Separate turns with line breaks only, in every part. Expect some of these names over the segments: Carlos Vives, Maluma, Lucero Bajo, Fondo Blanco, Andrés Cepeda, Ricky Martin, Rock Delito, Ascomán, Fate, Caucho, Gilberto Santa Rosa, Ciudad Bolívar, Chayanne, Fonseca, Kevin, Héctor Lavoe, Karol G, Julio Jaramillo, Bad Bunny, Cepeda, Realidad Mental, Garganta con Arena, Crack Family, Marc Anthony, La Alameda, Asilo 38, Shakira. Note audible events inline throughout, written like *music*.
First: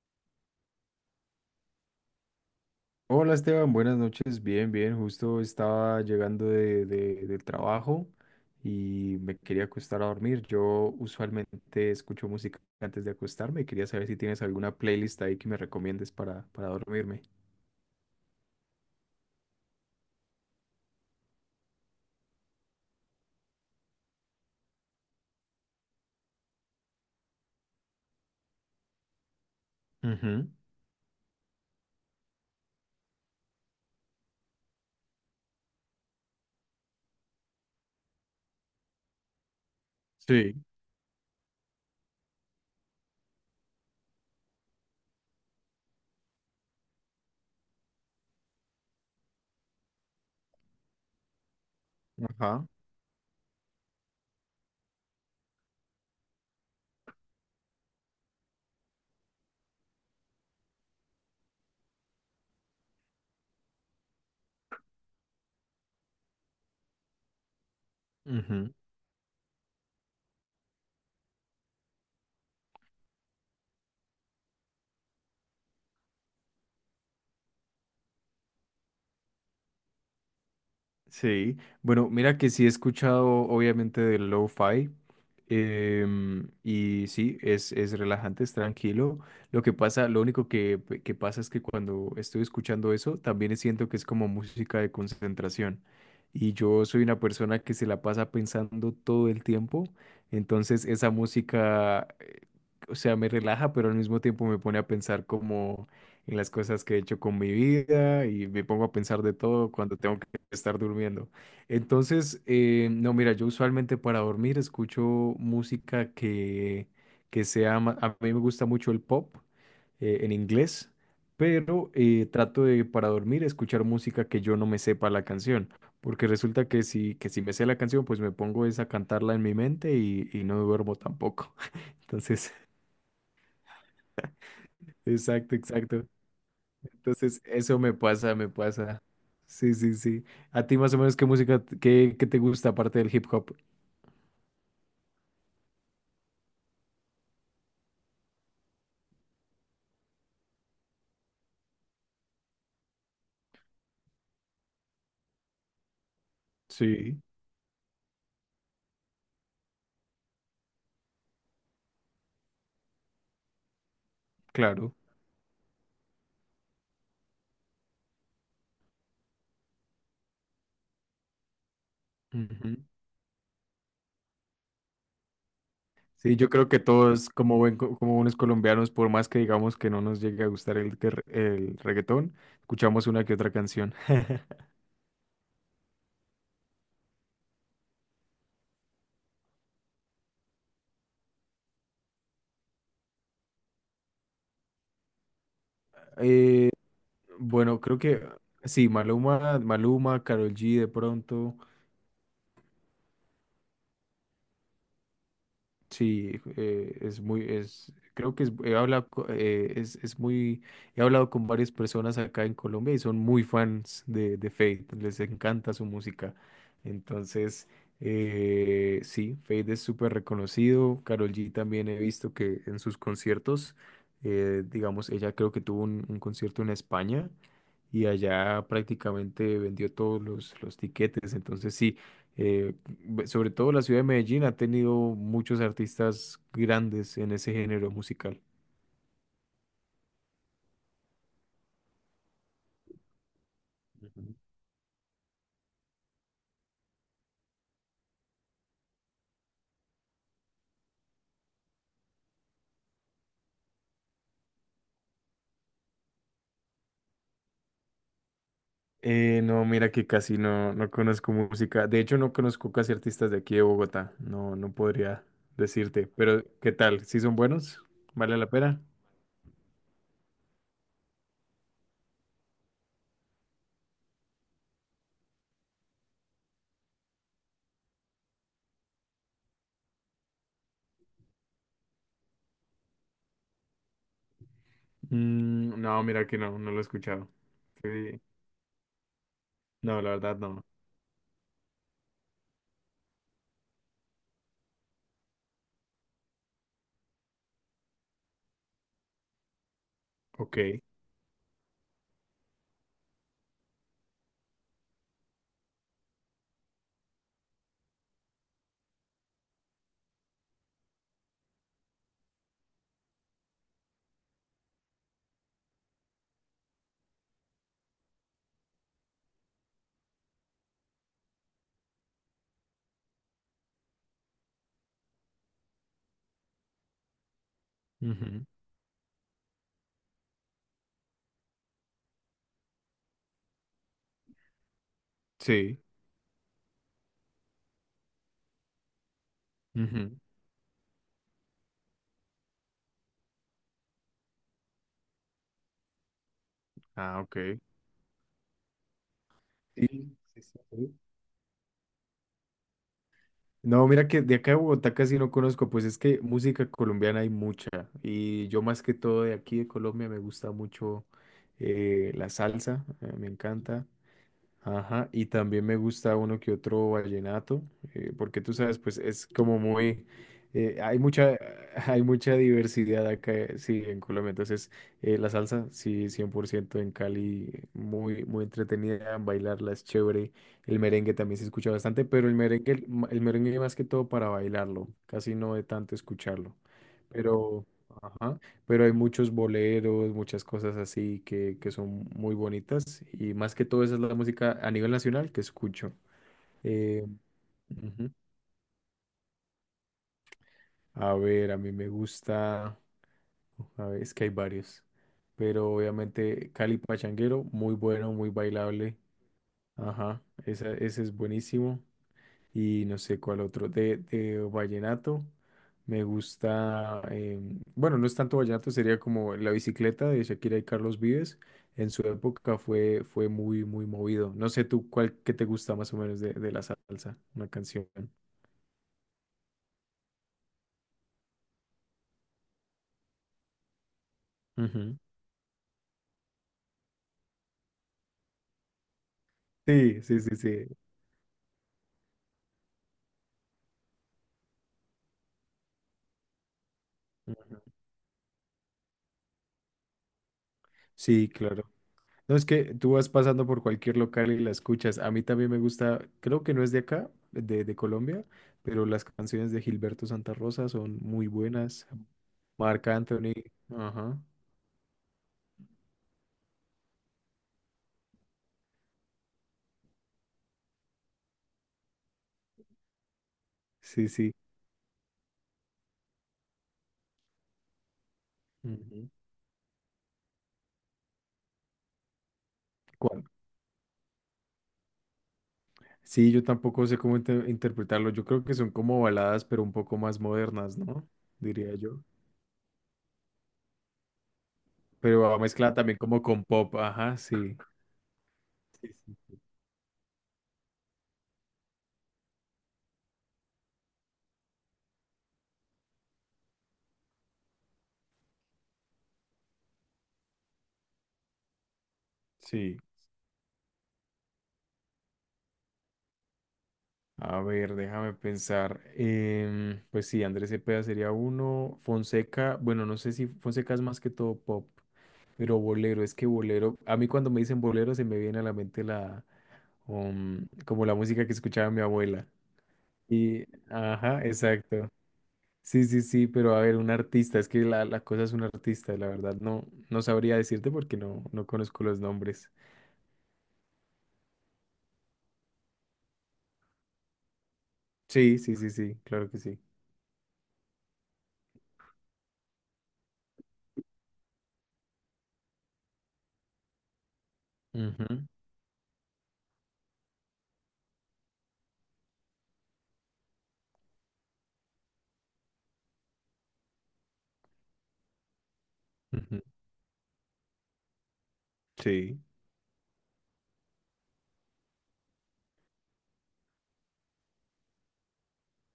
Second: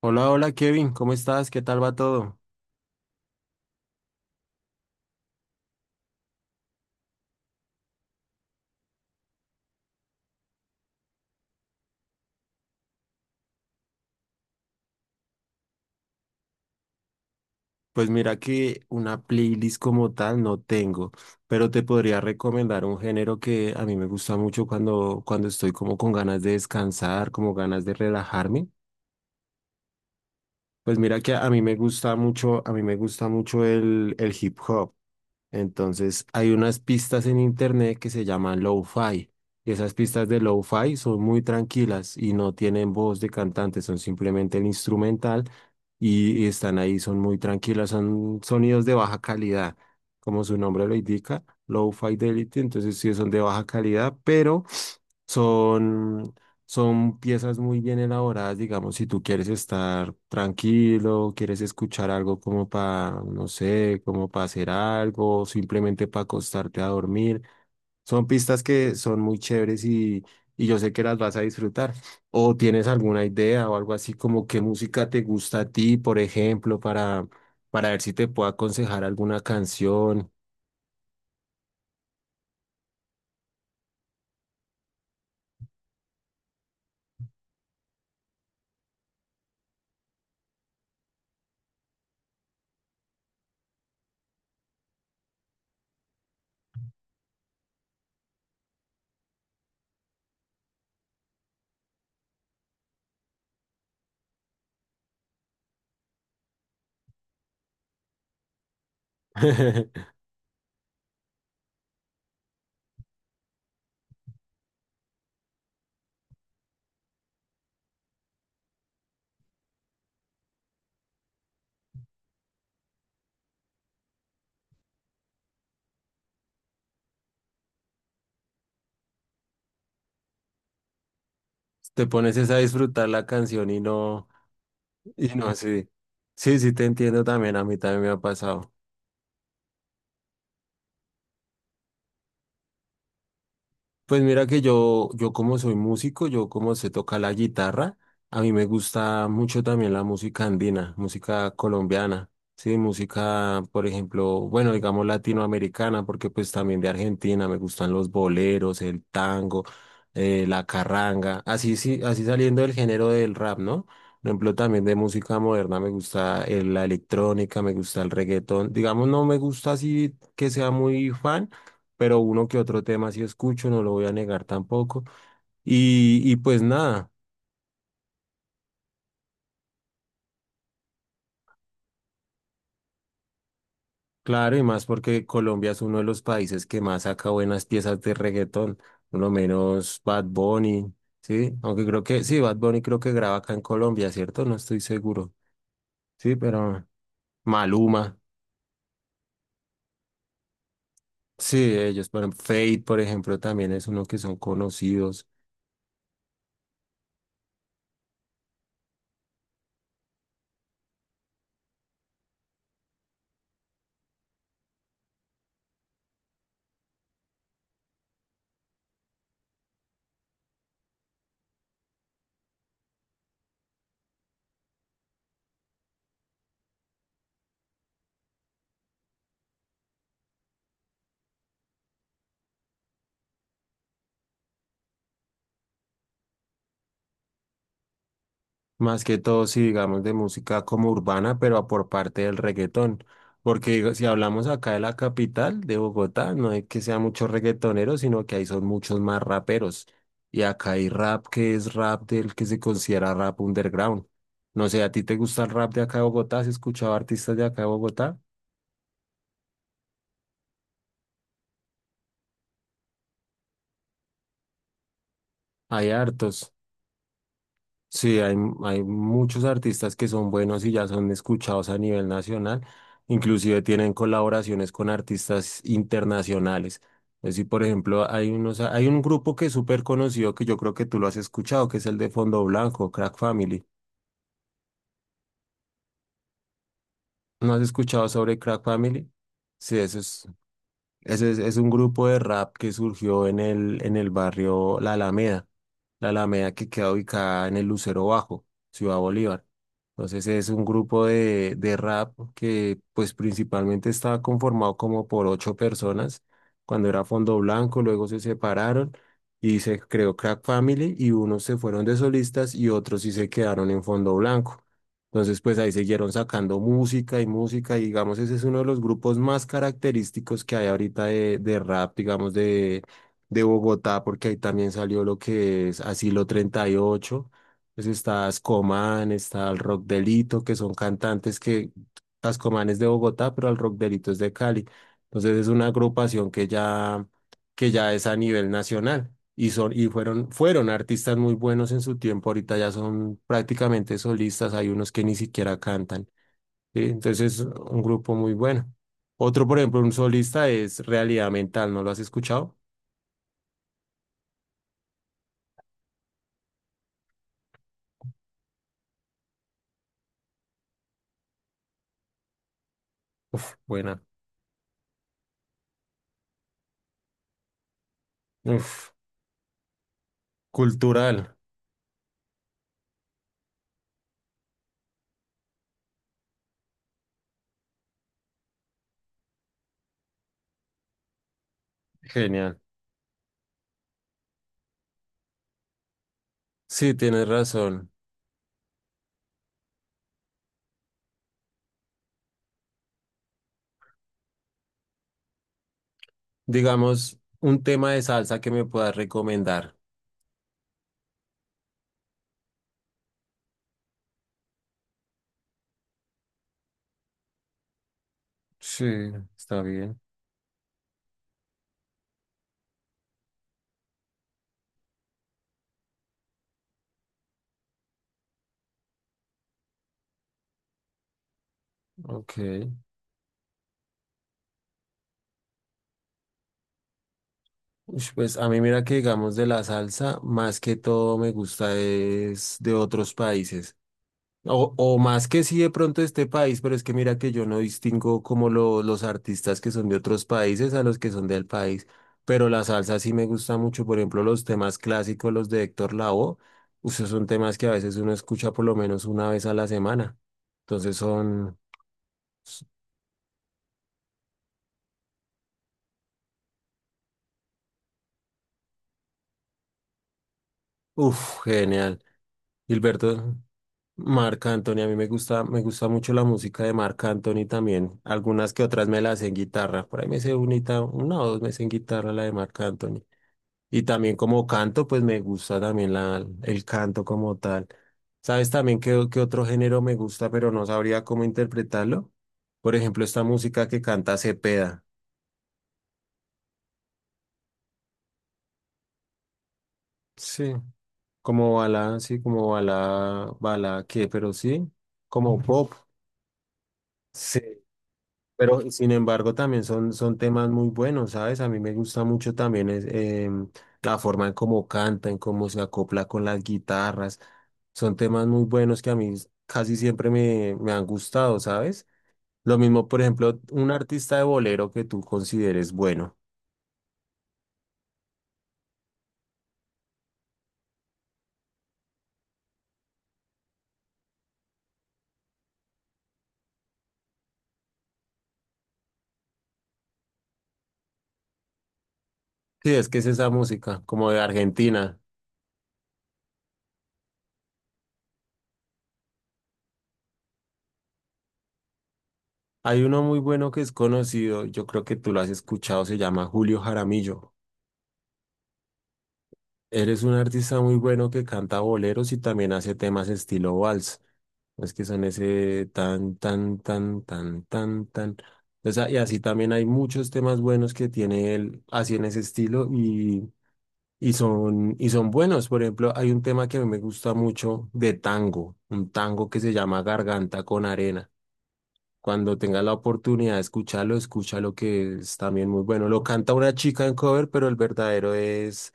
Hola, hola Kevin, ¿cómo estás? ¿Qué tal va todo?
Hola Esteban, buenas noches. Bien, bien. Justo estaba llegando del trabajo y me quería acostar a dormir. Yo usualmente escucho música antes de acostarme y quería saber si tienes alguna playlist ahí que me recomiendes para dormirme.
Pues mira que una playlist como tal no tengo, pero te podría recomendar un género que a mí me gusta mucho cuando estoy como con ganas de descansar, como ganas de relajarme.
Ujú,
Pues mira que a mí me gusta mucho, a mí me gusta mucho el hip hop. Entonces, hay unas pistas en internet que se llaman lo-fi. Y esas pistas de
sí,
lo-fi son muy tranquilas y no tienen voz de cantante, son simplemente el instrumental y están ahí, son muy tranquilas, son sonidos de baja calidad, como su nombre lo indica, low fidelity,
ajá.
entonces sí son de baja calidad, pero son son piezas muy bien elaboradas, digamos, si tú quieres estar tranquilo, quieres escuchar algo como para, no sé, como para hacer algo, simplemente para acostarte a dormir. Son pistas
Ujú.
que son muy chéveres y yo sé que las vas a disfrutar. O tienes alguna idea o algo así como qué música te gusta a ti, por ejemplo, para ver si te puedo aconsejar alguna canción.
Sí, bueno, mira que sí he escuchado obviamente del lo-fi, y sí, es relajante, es tranquilo. Lo que pasa, lo único que pasa es que cuando estoy escuchando eso, también siento que es como música de concentración. Y yo soy una persona que se la pasa pensando todo el tiempo, entonces esa música, o sea, me relaja, pero al mismo tiempo me pone a pensar como en las cosas que he hecho con mi vida y me pongo a pensar de todo cuando
*laughs*
tengo estar durmiendo. Entonces, no, mira, yo usualmente para dormir escucho música que, que sea, a mí me gusta mucho el pop, en inglés, pero trato de para dormir escuchar música que yo no me sepa la canción, porque resulta que si me sé la canción, pues me pongo es a cantarla en mi mente y no duermo tampoco. *laughs*
Te pones es
Entonces,
a disfrutar la canción y no. Y no,
exacto,
sí.
exacto.
Sí, sí, te entiendo
Entonces,
también. A mí
eso me
también me ha
pasa, me
pasado.
pasa. Sí, sí, sí. ¿A ti más o menos qué música, qué te gusta aparte del hip hop?
Pues mira que yo como soy músico, yo como sé tocar la guitarra, a mí me gusta mucho también la música andina, música colombiana, sí, música, por ejemplo, bueno, digamos latinoamericana, porque pues también de
Sí,
Argentina me gustan los boleros, el tango, la carranga, así sí, así saliendo del género del rap, ¿no? Por ejemplo, también
claro.
de música moderna me gusta la electrónica, me gusta el reggaetón, digamos no me gusta así que sea muy fan pero uno que
Ujú.
otro tema sí escucho, no lo voy a negar tampoco. Y
Sí, yo
pues
creo que
nada,
todos, como, como buenos colombianos, por más que digamos que no nos llegue a gustar el reggaetón, escuchamos una que otra canción.
claro, y
*laughs*
más porque Colombia es uno de los países que más saca buenas piezas de reggaetón, por lo menos Bad Bunny, ¿sí? Aunque creo que, sí, Bad Bunny creo que graba acá en Colombia, ¿cierto? No estoy seguro, sí,
Eh,
pero
bueno, creo
Maluma,
que sí, Maluma, Maluma, Karol G de
sí,
pronto.
ellos, pero Fate, por ejemplo, también es uno que son conocidos.
Sí, creo que he hablado, he hablado con varias personas acá en Colombia y son muy fans de Fate, les encanta su música. Entonces, sí, Fate es súper reconocido. Karol G también he visto que en sus conciertos, digamos, ella creo que tuvo un concierto en España y allá prácticamente vendió los tiquetes. Entonces, sí. Eh, Sobre todo la ciudad de Medellín ha tenido muchos artistas grandes en ese género musical.
Más que todo, si digamos de música como urbana, pero por parte del reggaetón. Porque digo, si
Ujú.
hablamos acá de la capital, de Bogotá, no es que sea muchos reggaetoneros, sino que ahí son muchos más raperos. Y acá hay rap que es rap del que se considera rap underground. No sé, ¿a ti te gusta el rap de acá de Bogotá? ¿Has escuchado artistas de acá de Bogotá?
No, mira que casi no, no conozco música. De hecho, no conozco casi artistas de aquí de Bogotá. No podría
Hay
decirte. Pero,
hartos.
¿qué tal? ¿Sí son buenos?
Sí, hay,
¿Vale la pena?
hay muchos artistas que son buenos y ya son escuchados a nivel nacional, inclusive tienen colaboraciones con artistas internacionales. Es decir, por ejemplo, hay unos, hay un grupo que es súper conocido que yo creo que tú lo has escuchado, que es el de Fondo Blanco, Crack Family.
Mm, no, mira que no, no lo he escuchado.
¿No has escuchado
Sí.
sobre Crack Family? Sí, eso
No, la
es.
verdad no.
Ese es un grupo de rap que surgió en el barrio La Alameda, La Alameda que queda ubicada en el Lucero Bajo, Ciudad Bolívar. Entonces es un
Ok.
grupo de rap que pues principalmente estaba conformado como por ocho personas. Cuando era Fondo Blanco, luego se separaron y se creó Crack Family y unos se fueron de solistas y otros sí se quedaron en Fondo Blanco. Entonces, pues ahí siguieron sacando música y música, y digamos, ese es uno de los grupos más característicos que hay ahorita de rap, digamos, de Bogotá, porque ahí también salió lo que es Asilo 38, pues está
Ujú.
Ascomán, está el Rock Delito, que son cantantes que Ascomán es de Bogotá, pero el Rock Delito es de Cali. Entonces es una
Sí.
agrupación que ya es a nivel nacional. Y, son, y
Ujú.
fueron, fueron artistas muy buenos en su tiempo, ahorita ya son prácticamente solistas, hay unos que ni siquiera cantan, ¿sí?
Ah,
Entonces,
ok.
un grupo muy bueno. Otro, por ejemplo,
Sí,
un
sí,
solista es
sí.
Realidad Mental, ¿no lo has escuchado?
No, mira que de acá de Bogotá casi no conozco, pues es que música colombiana hay mucha y yo más que todo de aquí de Colombia me gusta mucho, la salsa, me
Uf,
encanta.
buena.
Ajá, y también me gusta uno que otro vallenato, porque tú sabes,
Uf,
pues es como muy, hay
cultural,
mucha, *laughs* hay mucha diversidad acá, sí, en Colombia. Entonces, la salsa, sí, 100% en Cali, muy, muy entretenida, bailarla es chévere. El merengue también se escucha bastante, pero el
genial.
merengue, el merengue más que todo para bailarlo, casi no de tanto escucharlo.
Sí, tienes
Pero,
razón.
ajá, pero hay muchos boleros, muchas cosas así que son muy bonitas y más que todo esa es la música a nivel nacional que escucho. Eh,
Digamos, un tema de
ujú.
salsa que me puedas recomendar.
A ver, a mí me gusta, a ver, es que hay varios, pero obviamente Cali Pachanguero, muy bueno, muy
Sí,
bailable,
está bien.
ajá, ese es buenísimo. Y no sé cuál otro. De vallenato, me gusta, bueno, no es tanto vallenato, sería como la bicicleta de Shakira y Carlos Vives. En su
Ok.
época fue muy, muy movido. No sé tú cuál que te gusta más o menos de la salsa, una canción.
Ush, pues a mí mira que digamos de la salsa, más que todo me gusta es de otros países. O
Ujú.
más que sí de pronto de este país, pero es que mira que yo no distingo como los artistas que son de
Sí, sí,
otros
sí, sí.
países a los que son del país. Pero la salsa sí me gusta mucho, por ejemplo, los temas clásicos, los de Héctor Lavoe, esos son temas
Ujú.
que a veces uno escucha por lo menos una vez a la semana. Entonces
Sí,
son,
claro. No, es que tú vas pasando por cualquier local y la escuchas. A mí también me gusta, creo que no es de acá, de Colombia, pero las canciones de Gilberto Santa Rosa son muy
uff,
buenas.
genial.
Marc Anthony,
Gilberto.
ajá,
Marc Anthony, a mí me gusta mucho la música de Marc Anthony también. Algunas que otras me las sé en guitarra. Por ahí me sé unita, una o dos me sé en guitarra la de Marc Anthony. Y
sí,
también
sí.
como canto, pues me gusta también la, el canto como tal. ¿Sabes también qué,
Ujú.
qué otro género me gusta, pero no sabría cómo interpretarlo? Por ejemplo, esta
Cuan-
música que canta Cepeda.
Sí, yo tampoco sé cómo interpretarlo. Yo creo que son como baladas, pero un poco más
Sí,
modernas, ¿no? Diría yo.
sí, como bala, bala, ¿qué? Pero sí,
Pero
como
va
pop.
mezclada también como con pop, ajá,
Sí.
sí.
Pero
Sí,
sin embargo
sí.
también son, son temas muy buenos, ¿sabes? A mí me gusta mucho también es, la forma en cómo canta, en cómo se acopla con las guitarras. Son temas muy buenos que a mí casi siempre me, me han gustado, ¿sabes? Lo
Sí.
mismo, por ejemplo, un artista de bolero que tú consideres bueno.
A ver, déjame pensar. Em, pues sí, Andrés Cepeda sería uno. Fonseca, bueno, no sé si Fonseca es más que todo pop, pero bolero, es que bolero, a mí cuando me dicen bolero se me viene a la mente la, como la música que escuchaba mi abuela.
Sí, es que es esa
Y,
música, como de
ajá, exacto.
Argentina.
Sí, sí, sí, pero a ver, un artista, es que la cosa es un artista, la verdad, no, no sabría decirte porque no, no conozco los nombres.
Hay uno muy bueno que es conocido, yo creo que tú lo has escuchado, se llama Julio Jaramillo.
Sí, sí, sí, sí, claro que sí.
Eres un artista muy bueno que canta boleros y también hace temas estilo vals. Es que son ese tan, tan, tan, tan, tan, tan.
Ujú,
O sea, y así también hay muchos temas buenos que tiene él así en ese estilo y son buenos. Por ejemplo, hay un tema que a mí me gusta mucho de tango, un tango que
ujú.
se llama Garganta con Arena.
Sí,
Cuando tengas la oportunidad de escucharlo, escúchalo que es también muy bueno. Lo canta una chica en cover, pero el verdadero es...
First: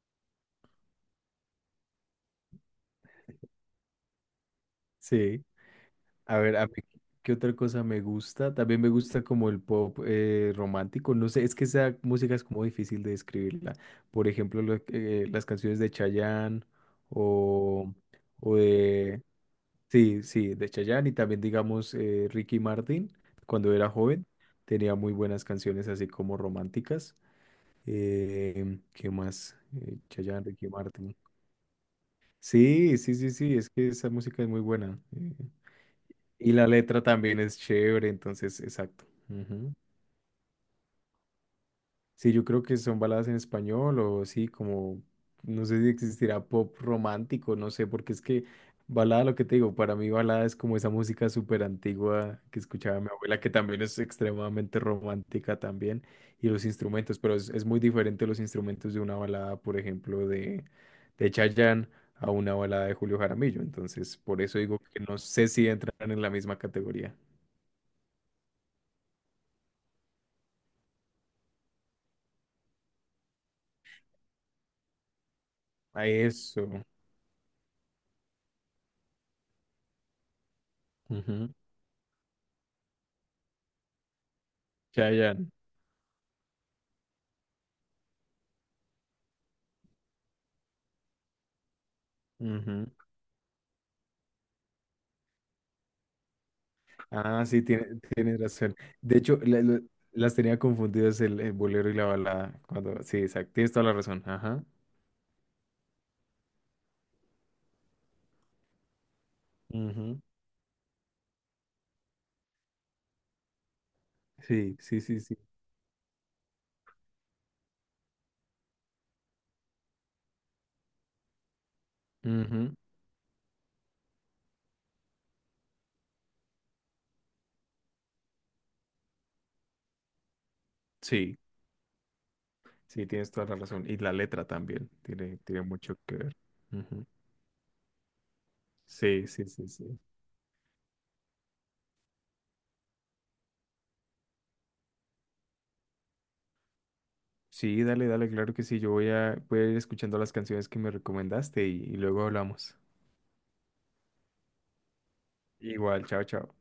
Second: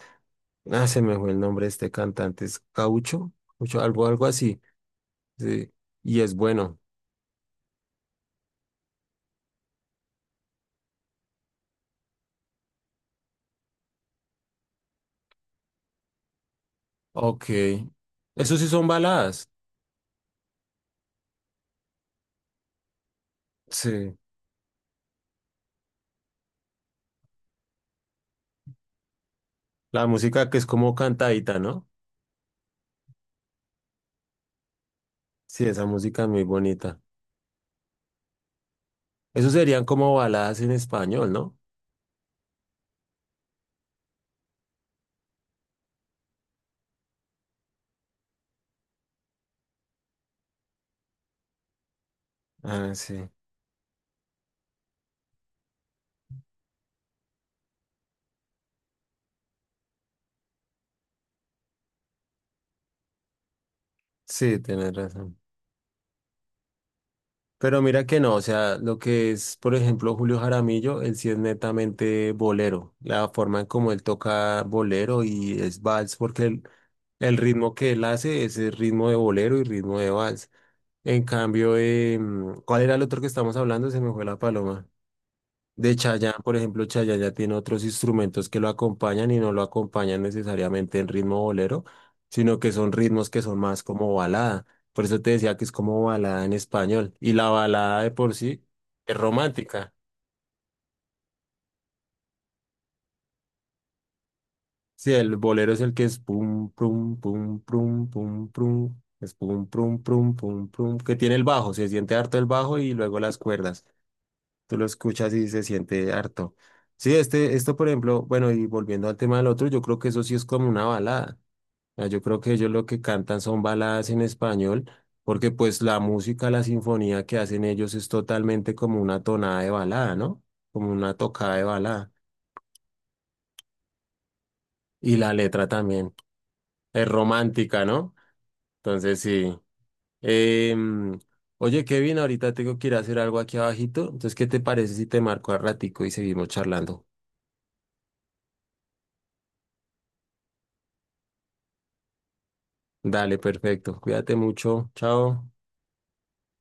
Ah, se me fue el nombre de este cantante, es Caucho, Caucho, algo, algo así.
sí.
Sí, y es
A ver, a mí,
bueno.
¿qué otra cosa me gusta? También me gusta como el pop, romántico. No sé, es que esa música es como difícil de describirla. Por ejemplo, las canciones de Chayanne
Ok.
o, o
Eso sí son
de...
baladas.
Sí, sí, de Chayanne y también, digamos, Ricky Martin, cuando era
Sí.
joven, tenía muy buenas canciones así como románticas. ¿Qué más?
La música
Chayanne,
que es
Ricky
como
Martin.
cantadita, ¿no?
Sí, sí, sí, sí, es que esa música es muy buena. Eh.
Sí, esa música es muy
Y la
bonita.
letra también es chévere, entonces, exacto.
Eso
Ujú.
serían como baladas en español, ¿no?
Sí, yo creo que son baladas en español o sí, como, no sé si existirá pop romántico, no sé, porque es que balada, lo que te digo, para mí balada es como esa música súper antigua que
Ah,
escuchaba mi
sí.
abuela, que también es extremadamente romántica también, y los instrumentos, pero es muy diferente los instrumentos de una balada, por ejemplo, de Chayanne a una balada de Julio Jaramillo, entonces por eso
Sí,
digo
tienes
que no
razón.
sé si entran en la misma categoría.
Pero mira que no, o sea, lo que es, por ejemplo, Julio Jaramillo, él sí es netamente bolero. La forma en cómo él toca bolero y es
A
vals, porque
eso.
el ritmo que él hace es el ritmo de bolero y ritmo de vals. En
Ujú.
cambio, ¿cuál era el otro que estamos hablando? Se me fue la paloma.
Chayanne.
De Chayanne, por ejemplo, Chayanne ya tiene otros instrumentos que lo acompañan y no lo acompañan necesariamente en ritmo bolero, sino que
Ujú.
son ritmos que son más como balada. Por eso te decía que es como balada en español. Y
Ah,
la
sí,
balada de por
tienes
sí
razón.
es
De hecho,
romántica.
las tenía confundidas el bolero y la balada. Cuando, sí, exacto. Tienes toda la razón. Ajá.
Sí, el bolero es el que es pum, pum, pum, pum, pum, pum, es pum, pum,
Ujú.
pum, pum, pum, que tiene el bajo, se siente harto el bajo y luego las cuerdas. Tú
Sí,
lo
sí, sí,
escuchas
sí.
y se siente harto. Sí, este, esto, por ejemplo, bueno, y volviendo al tema del otro, yo creo que eso sí es como una balada. O sea, yo creo que ellos
Ujú.
lo que cantan son baladas en español, porque pues la música, la sinfonía que hacen ellos es totalmente como una tonada de balada, ¿no? Como una
Sí,
tocada de balada.
sí, tienes toda la razón. Y la letra también
Y la
tiene, tiene
letra
mucho
también
que ver. Ujú.
es romántica, ¿no? Entonces
Sí, sí,
sí.
sí, sí.
Em, oye, Kevin, ahorita tengo que ir a hacer algo aquí abajito. Entonces, ¿qué te parece si te marco a ratico y seguimos charlando?
Sí, dale, dale, claro que sí. Voy a ir escuchando las canciones que me recomendaste y luego hablamos.
Dale, perfecto. Cuídate mucho. Chao.
Igual, chao, chao.